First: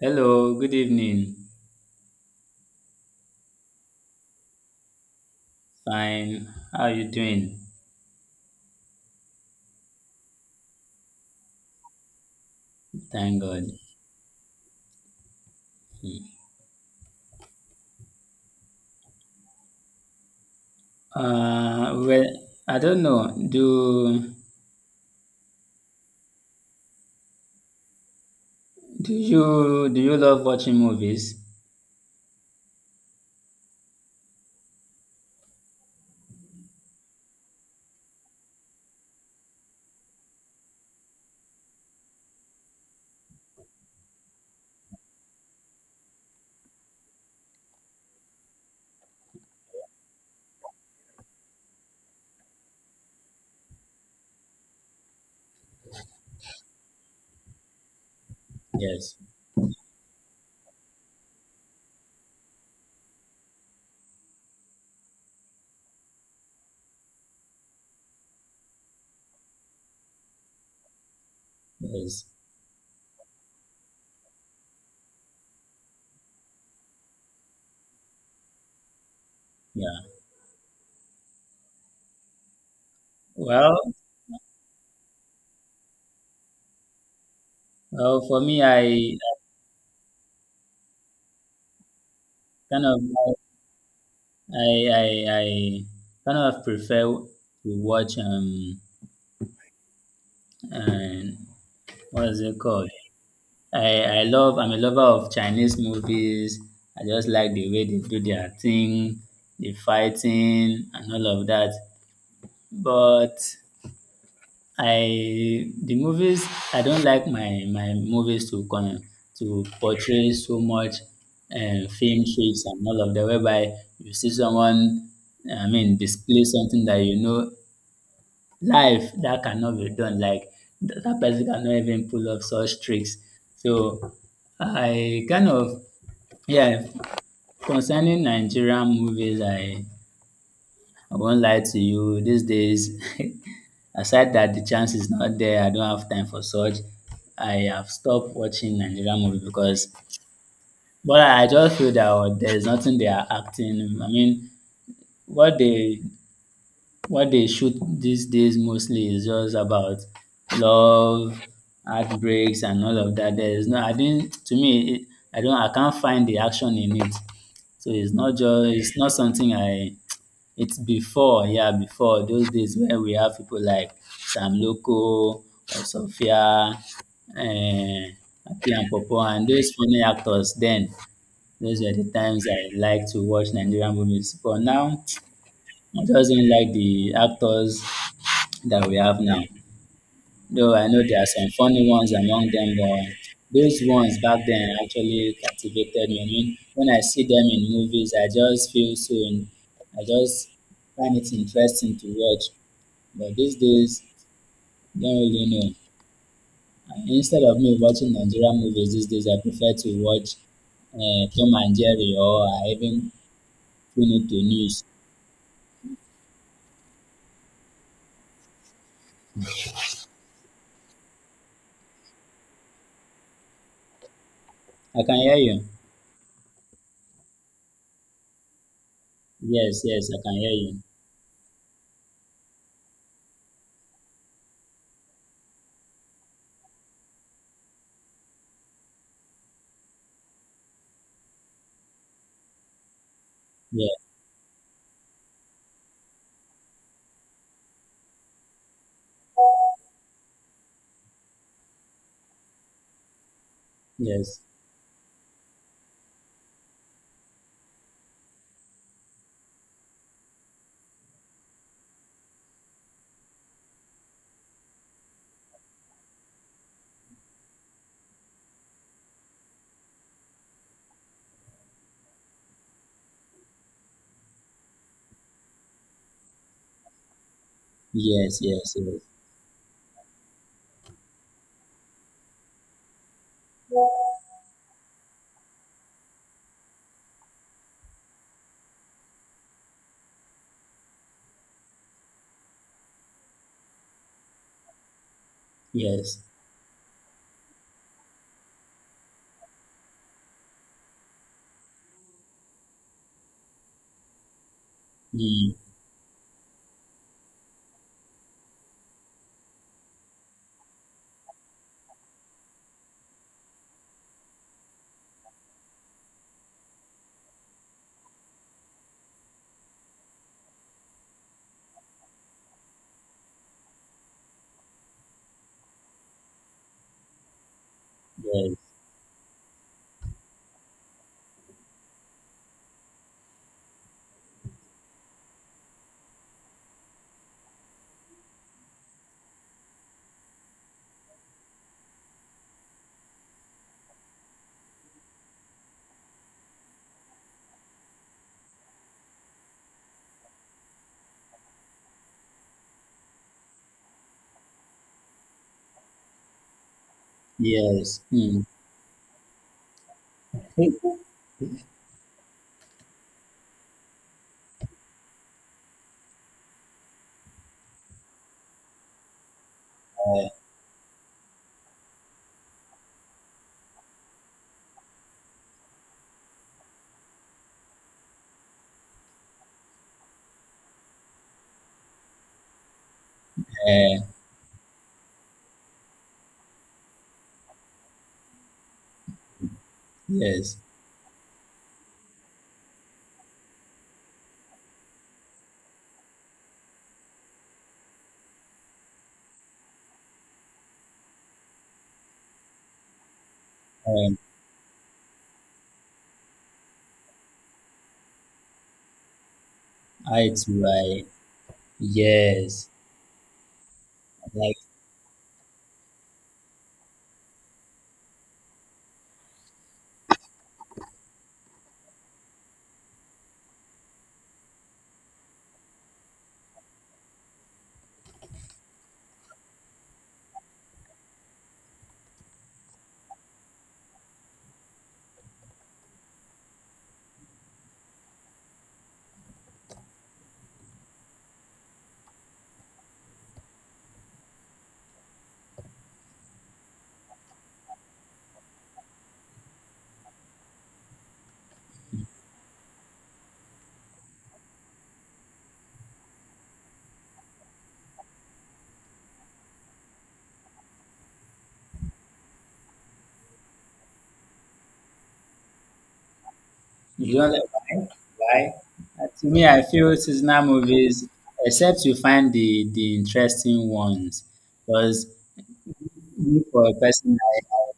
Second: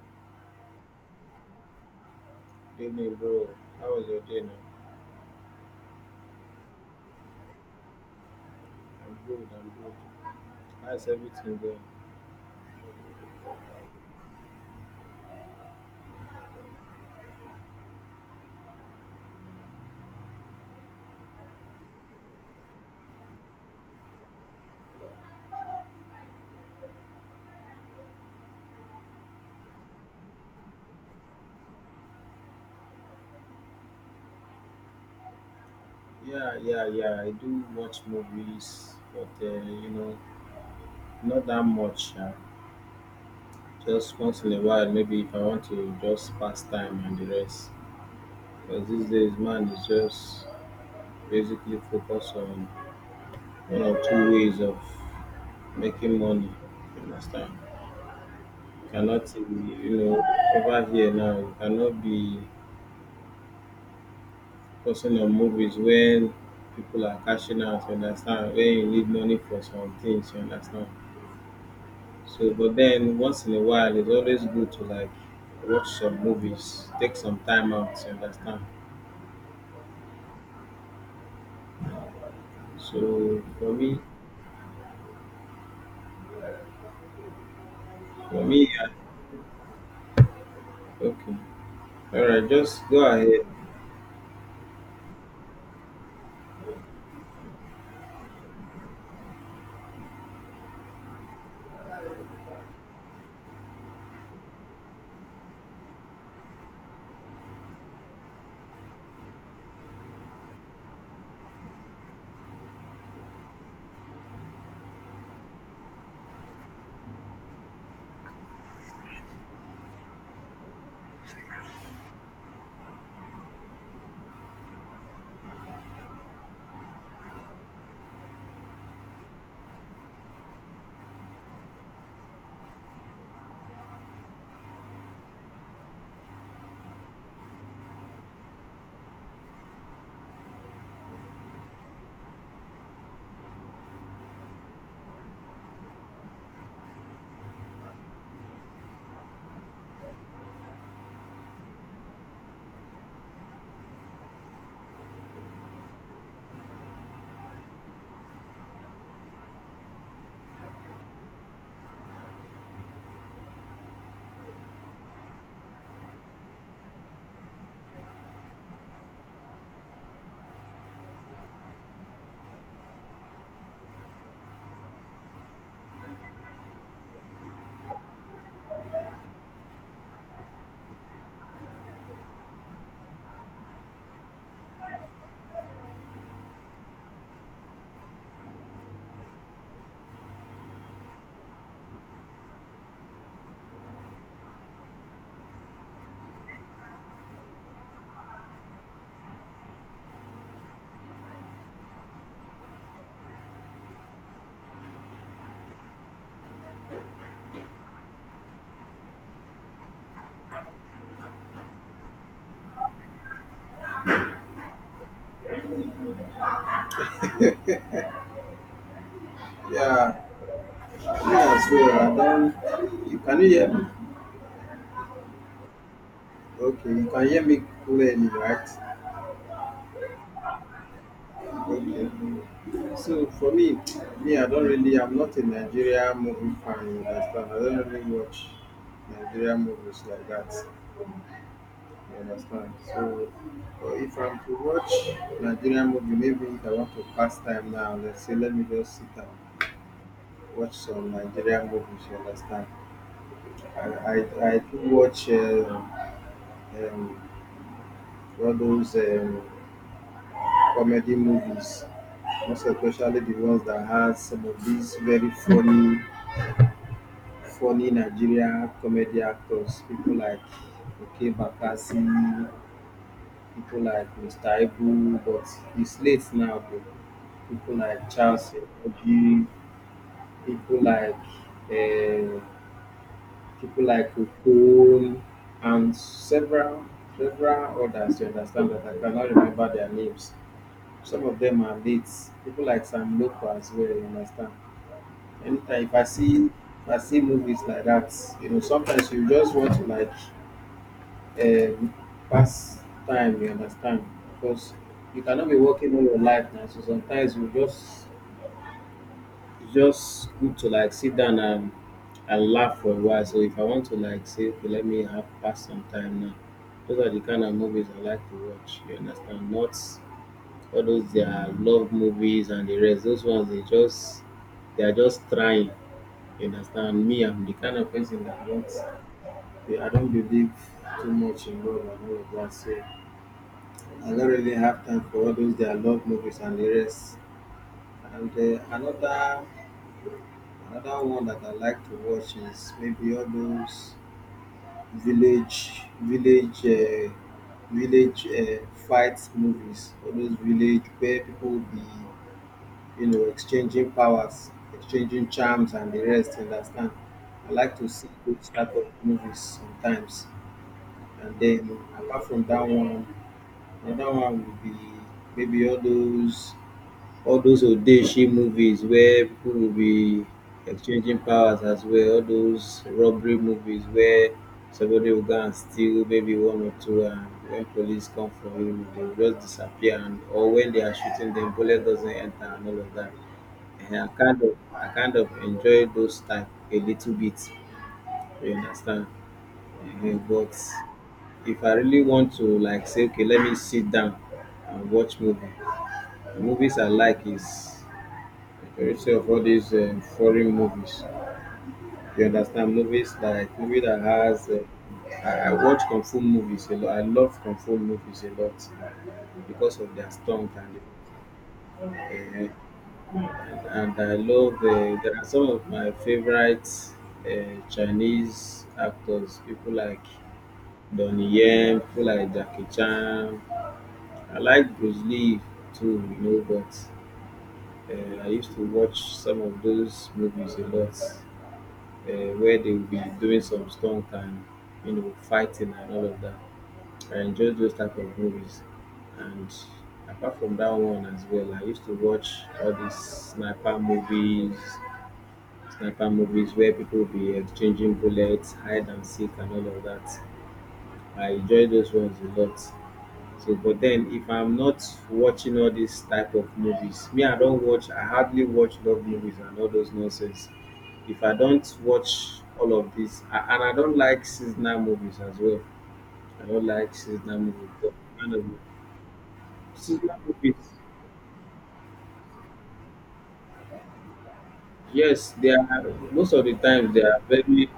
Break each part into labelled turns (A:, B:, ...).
A: Hello, good evening.
B: Evening, bro. How was your day now?
A: Fine. How are you doing?
B: I'm good, I'm good. How's everything going?
A: Thank God. Well, I don't know. Do you love watching movies?
B: Yeah, yeah, yeah. I do watch movies, but not that much. Just once in a while, maybe if I want to just pass time and the rest. Because these days, man, is just basically focused on one or two ways of making money. You understand?
A: Yes.
B: Cannot, you know, over here now, you cannot be personal movies when people are cashing out, you understand? When you need money for some things, you understand?
A: Yes.
B: So, but then once in a while, it's always good to like watch some movies, take some time out, you understand?
A: Yeah.
B: So
A: Well, well, for
B: for
A: me,
B: me, yeah, okay, all right, just
A: kind of
B: go ahead.
A: I kind of prefer to watch, and what is it called? I'm a lover of Chinese movies. I just like the way they do their thing, the fighting and all of that. But I the movies I don't like my movies to portray so much film tricks and all of that, whereby you see someone, I mean, display something that, life, that cannot be done, like That person cannot even pull off such tricks. So I kind of yeah, concerning Nigerian movies, I won't lie to you. These days, aside that the chance is not there, I don't have time for such. I have stopped watching Nigerian movie, but I just feel that, oh, there's nothing they are acting. I mean, what they what they shoot these days mostly is just about love, heartbreaks, and all of that. There is no, I didn't. To me, it, I don't. I can't find the action in it. So it's not just, it's not something I. It's before, yeah, before those days when we have people like Sam Loco, Sophia, eh, Aki and Popo, and those funny actors. Then those were the times I liked to watch Nigerian movies. But now I just don't like the actors that we have now. Though I know there are some funny ones among them, but those ones back then actually captivated me. I mean, when I see them in movies, I just feel so. I just find it interesting to watch. But these days, don't really know. Instead of me watching Nigerian movies these days, I prefer to watch, Tom and Jerry, or I even tune into news.
B: Yeah, me as well. I don't. You can you hear me?
A: I can hear you.
B: Okay, you can hear me clearly, right?
A: Yes, yes, I can hear you.
B: Okay. So for me, me, I don't really, I'm not a Nigeria movie fan, you understand? I don't really watch Nigeria movies like that, you understand? So
A: Yeah,
B: if I'm to watch Nigeria movie, maybe if I want to pass time now, let's say let me just sit and watch some Nigeria movies, you understand? I,
A: yes,
B: I, I do watch um, all those comedy movies, most especially the ones that has some of these very funny Nigeria comedy actors, people like Oke Bakassi, people like Mr. Ibu, but he's late now, but people like
A: yes,
B: Charles
A: yes,
B: Oji, people like uh, people like Okon, and several others you understand that I cannot remember their names. Some of them are late. People like Sam Loco as well, you understand. Anytime if
A: yes,
B: I
A: yes,
B: see if I see movies like that, you know, sometimes you just want to like um, pass time, you understand? Because you cannot
A: mm,
B: be working all your life now. So sometimes you just it's just good to like sit down and laugh for a while. So if I want to like say, okay, let me have pass some time now. Those are the kind of movies I like to watch. You understand? Not all those their love movies and the rest. Those ones they just they are just trying. You understand? Me, I'm the kind of person that I don't believe too much in love and all of that. So I don't really have time for all those their love movies and the rest. And another another one that I like to watch is maybe all those village village uh, village fight movies. All those village where people will be you know exchanging powers, exchanging charms and the rest. Understand? I like to
A: yes,
B: see
A: yes. Mm.
B: those type of movies sometimes. And then apart from that one, another one would be maybe all those odeshi movies where people will be
A: Uh,
B: exchanging powers as well. All those robbery movies where somebody will go and steal maybe one or two, and when police come for him, they will just disappear. And or when they are shooting them, bullet doesn't enter and all of that. And
A: uh,
B: I kind of enjoy those type a little bit. You understand? Eh, but
A: yes,
B: if I really want to like say, okay, let me sit down and watch movie. The movies I like is very see of all these foreign movies. You understand movies like movie that
A: um,
B: has. I watch kung fu movies a lot. I love kung fu movies a lot because of their
A: I
B: strength
A: too,
B: and. Uh,
A: yes,
B: and I
A: I
B: love
A: like.
B: there are some of my favorite Chinese actors, people like Donnie Yen, people like Jackie Chan. I like Bruce Lee too, you know, but I used to watch some of those movies a lot. Where they will be doing some stunt and you know fighting and all of that. I enjoy those type of movies. And apart from that one as well, I used to watch all these sniper movies where people be exchanging bullets, hide and seek, and all of that. I enjoy those ones a lot. So, but then if I'm not watching all these type of movies, me I don't watch. I hardly watch love movies and all those nonsense. If I don't watch all of this, and I don't like seasonal movies as well. I don't like
A: You don't
B: seasonal
A: like,
B: movies.
A: why?
B: But kind of
A: Why? To me, I feel
B: seasonal
A: seasonal
B: movies,
A: movies, except you find the interesting ones, because
B: yes, they are most
A: me,
B: of the
A: for a
B: times
A: person,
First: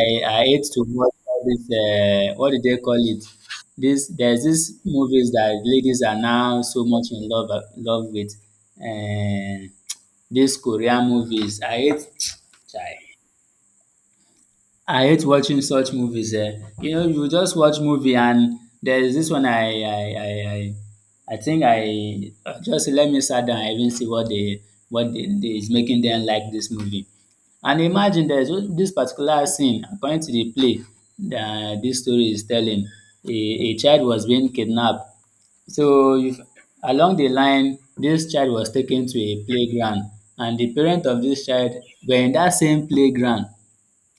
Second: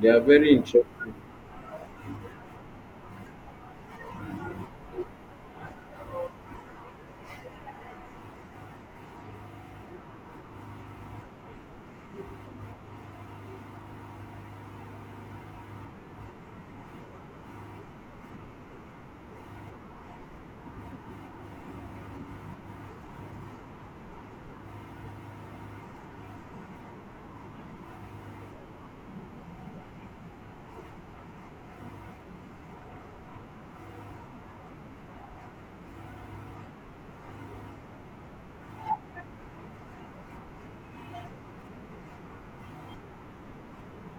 A: I
B: they are
A: I
B: very
A: hate to
B: interesting.
A: watch all this. What do they call it? This There's this movies that ladies are now so much in love, with, and these Korean movies. I hate. Chai. I hate watching such movies, eh. You know, you just watch movie, and there is this one. I think I just let me sit down and even see what they, what they is making them like this movie. And imagine there's this particular scene according to the play that this story is telling. A child was being kidnapped. So if, along the line, this child was taken to a playground, and the parent of this child were in that same playground.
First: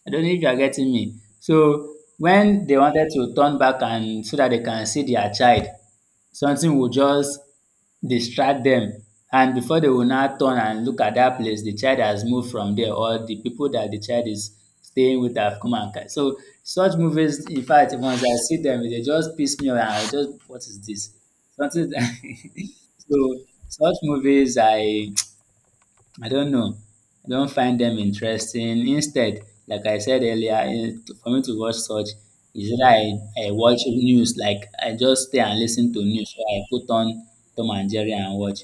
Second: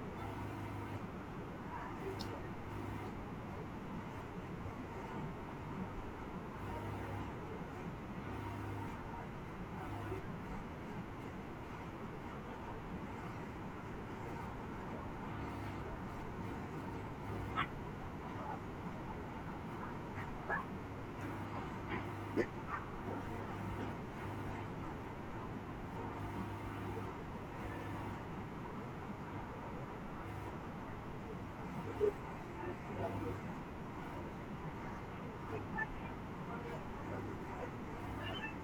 A: I don't know if you are getting me. So when they wanted to turn back and so that they can see their child, something will just distract them. And before they will now turn and look at that place, the child has moved from there, or the people that the child is staying with have come and so such movies. In fact, once I see them, they just piss me off, and I just, what is this? Something. So such movies, I don't know. I don't find them interesting. Instead, like I said earlier, for me to watch such is that I watch news. Like, I just stay and listen to news. So I put on Tom and Jerry and watch.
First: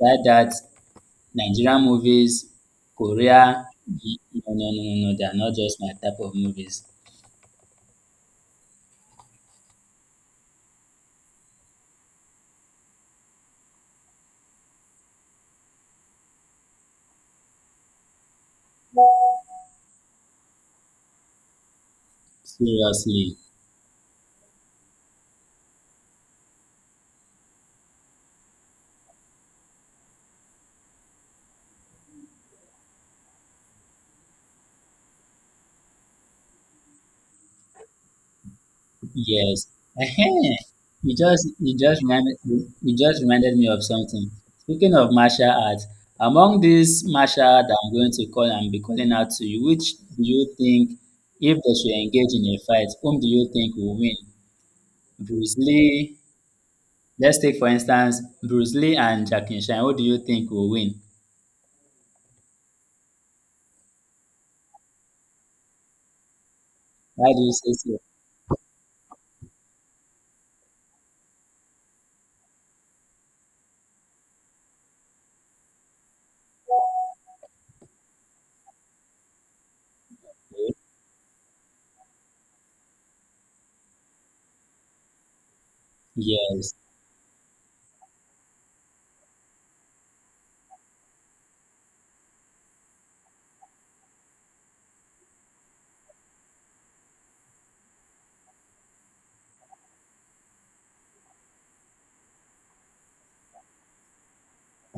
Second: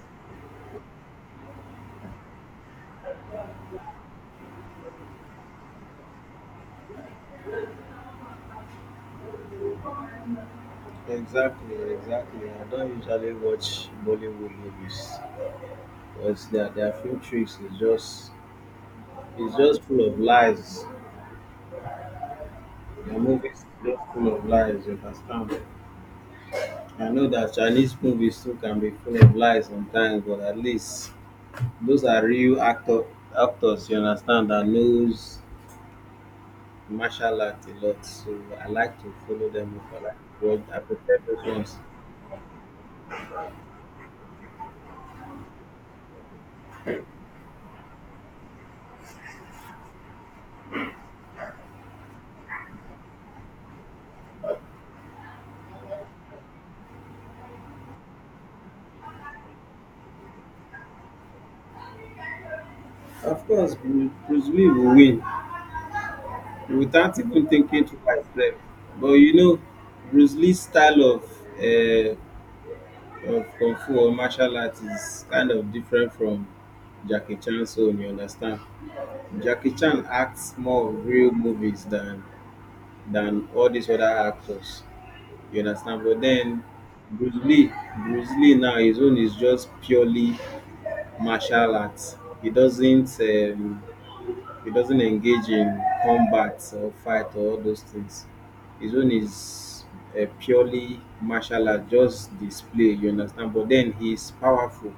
A: Like that, Nigerian movies, Korea, no, no, no, no, no, they are not just my type of movies.
B: Exactly, exactly. I don't usually watch Bollywood movies because their film tricks is just it's just full of lies. Your
A: Seriously.
B: movies look full of lies, you understand? I know that Chinese movies too can be full of lies sometimes, but at least those are real actors, you understand, that knows martial art a lot. So I like to follow
A: Yes.
B: them up. I like
A: Ehen.
B: to I
A: You
B: prefer
A: just
B: those
A: you
B: ones.
A: just reminded you just reminded me of something. Speaking of martial arts, among these martial art I'm going to call and be calling out to you, which do you think, if they should engage in a fight, whom do you think will win? Bruce Lee. Let's take, for instance, Bruce Lee and Jackie Chan. Who do you think will win?
B: Of course, Bruce Lee will win without
A: Why do
B: even
A: you say
B: thinking
A: so?
B: twice. Sef. But you know, Bruce Lee's style uh, of kung fu or martial arts is kind of different from Jackie Chan's own, you understand? Jackie Chan acts more of real movies than all these other actors. You understand? But then
A: Yes,
B: Bruce Lee, Bruce Lee now his own is just purely martial arts. He doesn't um, he doesn't engage in combat or fight or all those things. His own is a purely martial art, just display, you understand? But then he's powerful.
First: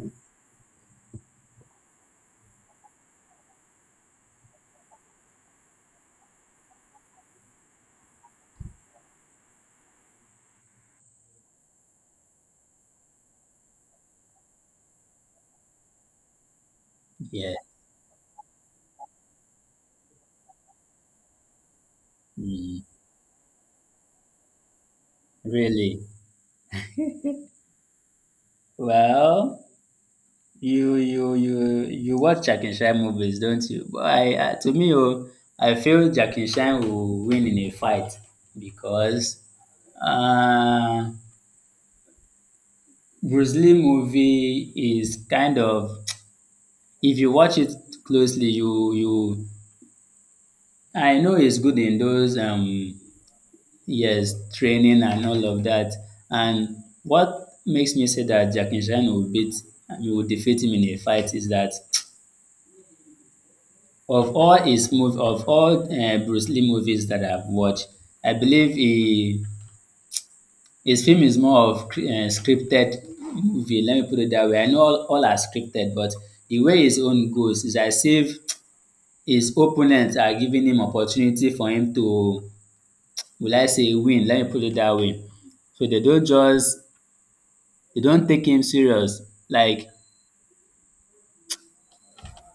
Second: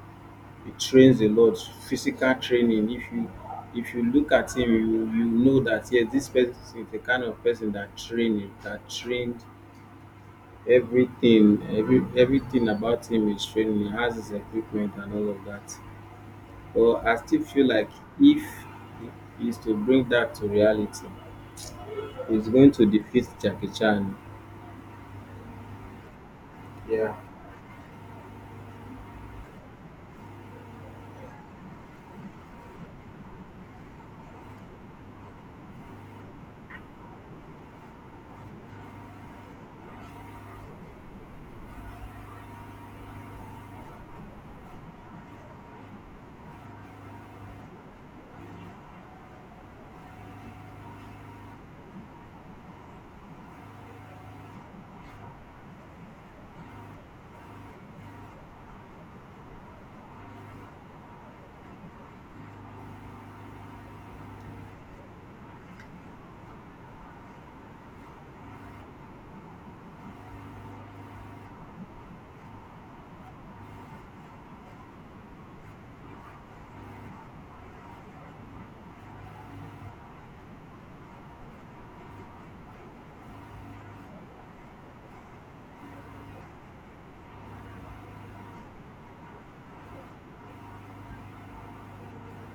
B: He trains a lot, physical training. If you look at him, you know that yes, this person is the kind of person that that trained everything, everything about him is training. He has his equipment and all of that. But I still
A: yeah,
B: feel like if he is to bring that to reality. He's going to
A: mm,
B: defeat Jackie Chan.
A: really.
B: Yeah.
A: Well, You you you you watch Jack and Shine movies, don't you? But I, to me, oh, I feel Jack and Shine will win in a fight because, uh, Bruce Lee movie is kind of, if you watch it closely, you I know it's good in those, yes, training and all of that. And what makes me say that Jack and Shine will beat will defeat him in a fight is that, of all Bruce Lee movies that I've watched, I believe he his film is more of cr scripted movie, let me put it that way. I know all are scripted, but the way his own goes is as if his opponents are giving him opportunity for him to, will I say, win, let me put it that way. So they don't just, they don't take him serious. Like,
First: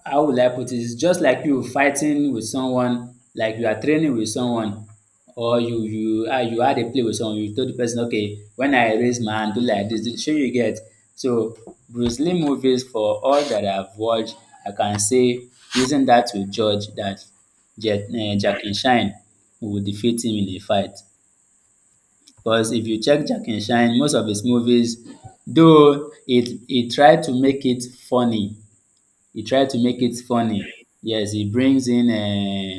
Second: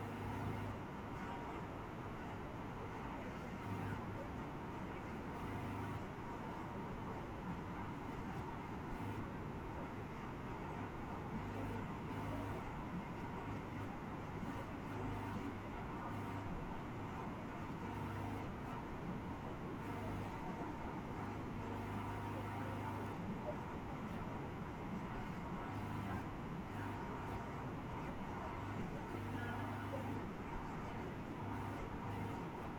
A: how will I put it? It's just like you fighting with someone, like you are training with someone, or you had a play with someone. You told the person, okay, when I raise my hand, do like this. Shey you get. So Bruce Lee movies, for all that I've watched, I can say, using that to judge that, Jack and Shine will defeat him in a fight. Because if you check Jack and Shine, most of his movies, though it he try to make it funny. Yes, he brings in, um,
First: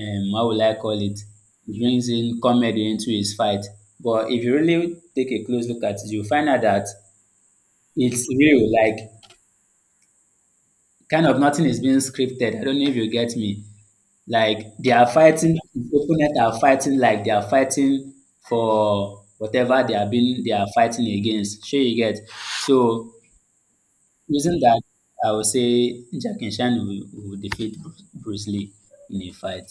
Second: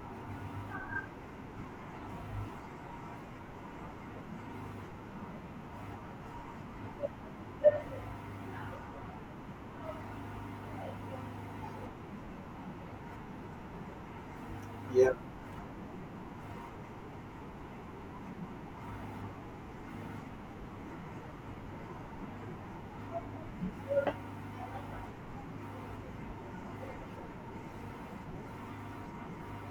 A: um, how will I call it? He brings in comedy into his fight. But if you really take a close look at it, you'll find out that it's real. Like, kind of nothing is being scripted. I don't know if you get me. Like, they are
B: Yeah.
A: fighting, his opponent are fighting like they are fighting for whatever they are fighting against. Sure you get. So, using that, I would say Jackie Chan will, defeat Bruce Lee in a fight.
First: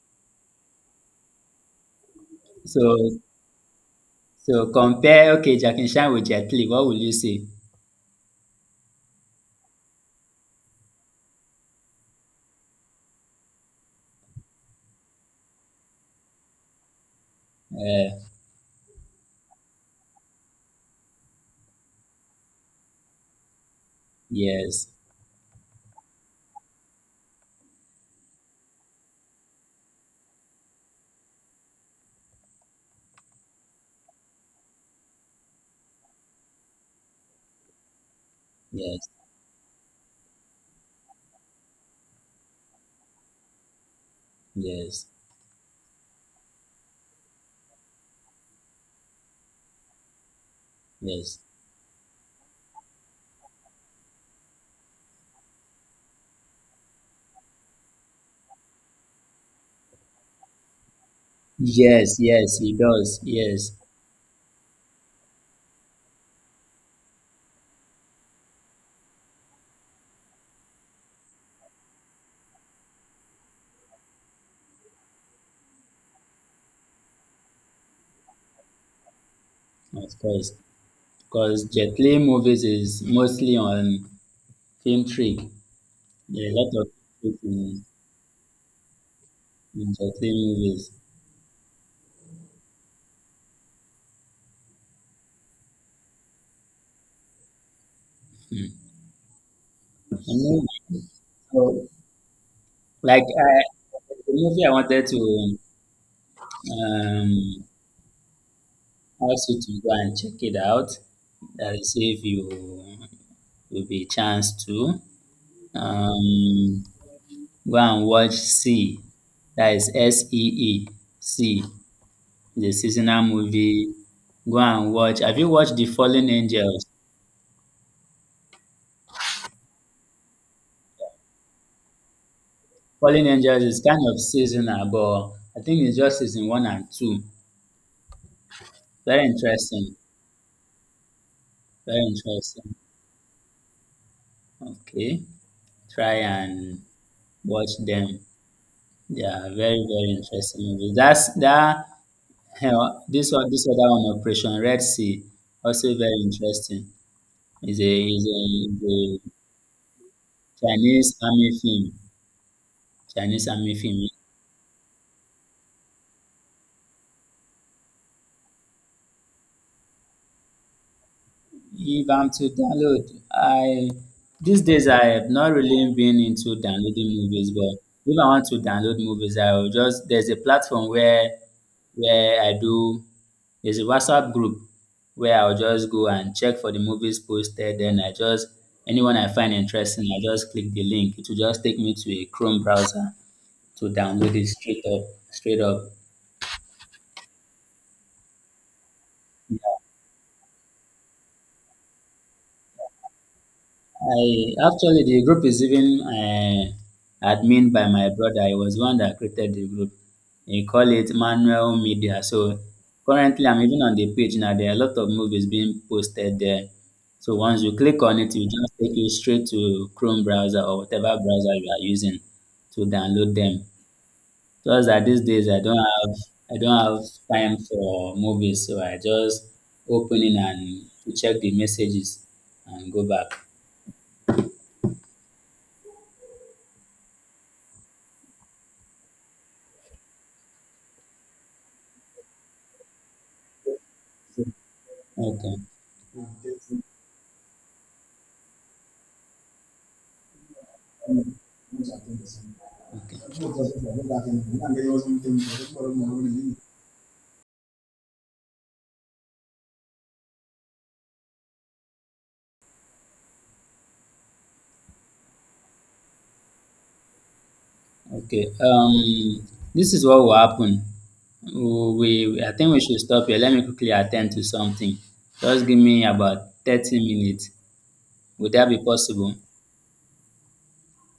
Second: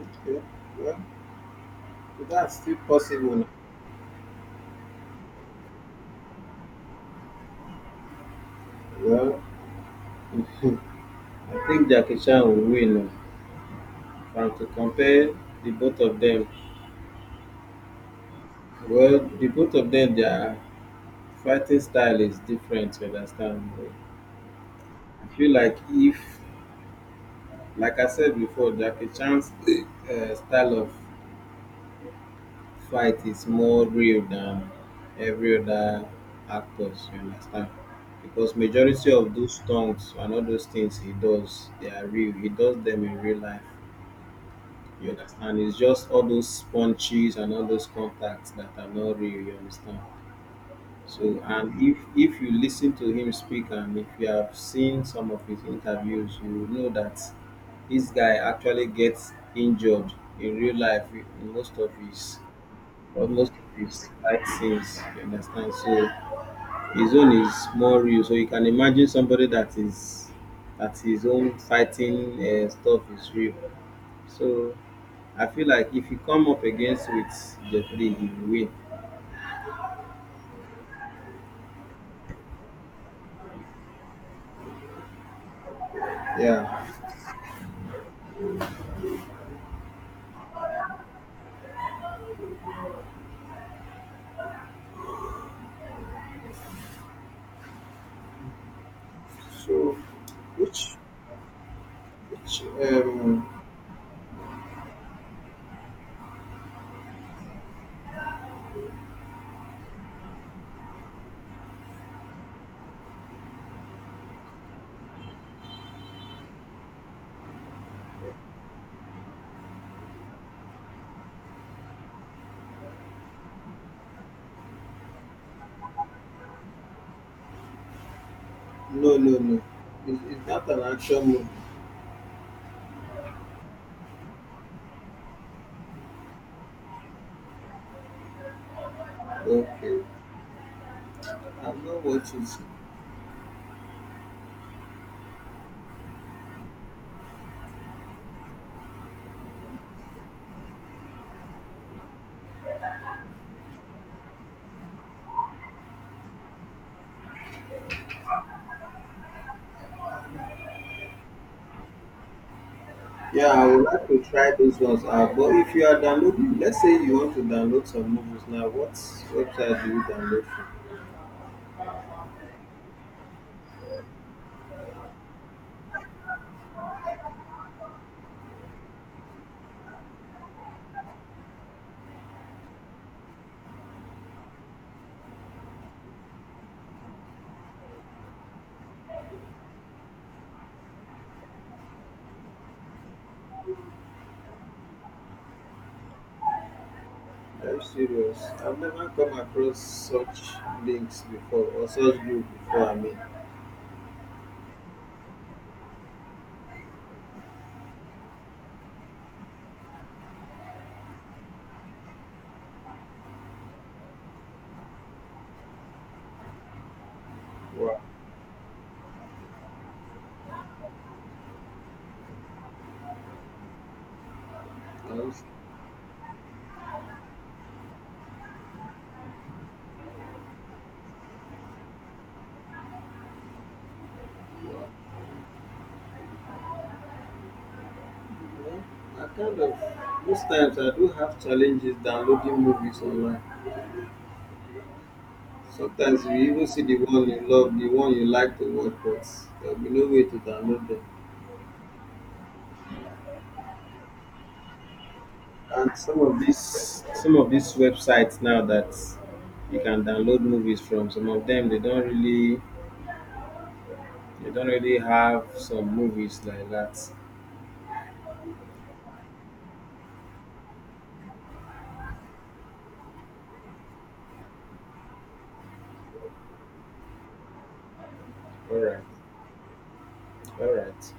B: Okay. Well, that's still
A: So,
B: possible.
A: so, compare, okay, Jackie Chan with Jet Li, what will you say?
B: Well, I think Jackie Chan will win. If to compare the both of them,
A: Uh,
B: well, the both of them, their fighting style is different. You understand?
A: yes,
B: I feel like if, like I said before, Jackie Chan's style of fight is more real than every other actors you understand because
A: yes,
B: majority of those stunts and all those things he does they are real he does them in real life
A: yes,
B: you understand it's just all those punches and all those contacts that are not real you understand. So
A: yes.
B: and if you listen to him speak and if you have seen some of his interviews you will know that this guy actually gets injured in real life in most of
A: Yes,
B: his
A: yes, he does.
B: but most of
A: Yes,
B: it's light scenes, you understand? So his own is more real. So you can imagine somebody that is that his own fighting stuff is real. So I feel like if you come up against with Jeffrey, he will win.
A: of course. Because Jet Li movies is mostly on film trick. There are a lot
B: Yeah.
A: of trick in Jet Li movies. Hmm.
B: So
A: I mean,
B: which
A: so,
B: which
A: like,
B: um
A: the movie I wanted to, um, ask you to go and check it out. That is, if you will be a chance to. Um, go and watch Sea. That is See, Sea. The seasonal movie. Go and watch. Have you watched The Fallen Angels?
B: no, no, no. Is that an action movie?
A: Fallen Angels is kind of seasonal, but I think it's just season one and two. Very interesting.
B: Okay. I've
A: Very
B: not watched it.
A: interesting. Okay. Try and watch them. They are very, very interesting movies. That's that. Hell, this other one, Operation Red Sea, also very interesting. It's a Chinese army film. Chinese
B: Yeah, I
A: army
B: would like
A: film.
B: to try those ones out. But if you are downloading, let's say you want to download some movies now, what website do you download from?
A: If I'm to download, I these days I have not really been into downloading movies, but if I want to download movies, I will just there's a platform where I do, there's a WhatsApp group where I'll just go and check for the movies posted. Then I just anyone I find interesting, I just click the link. It will just take me to a Chrome browser to download it straight up, straight up.
B: I'm serious. I've never come across such links before or such group before. I mean,
A: I actually, the group is even, admin by my brother. He was the one that created the group. He call it Manuel Media. So currently, I'm even on the page now. There are a lot of movies being posted there. So once you
B: wow.
A: click on it, it will just take you straight to Chrome browser or whatever browser you are using to download them. Just that
B: I
A: these
B: was-
A: days I don't have time for movies, so I just open it and check the messages and go back.
B: wow. Well, I kind of most times I do have challenges downloading movies online.
A: So, okay.
B: Sometimes you even
A: Okay.
B: see the one you love, the one you like to watch, but there'll be no way to download them. And some of these websites now that you can download movies from, some of them they don't really have some movies like that.
A: Okay. This is what will happen. I think we should stop here. Let me quickly attend to something. Just give me about 30 minutes. Would that
B: All
A: be
B: right,
A: possible?
B: all right,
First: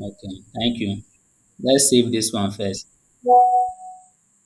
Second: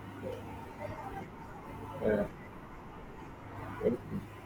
A: Okay. Thank you. Let's save
B: all
A: this one first.
B: right.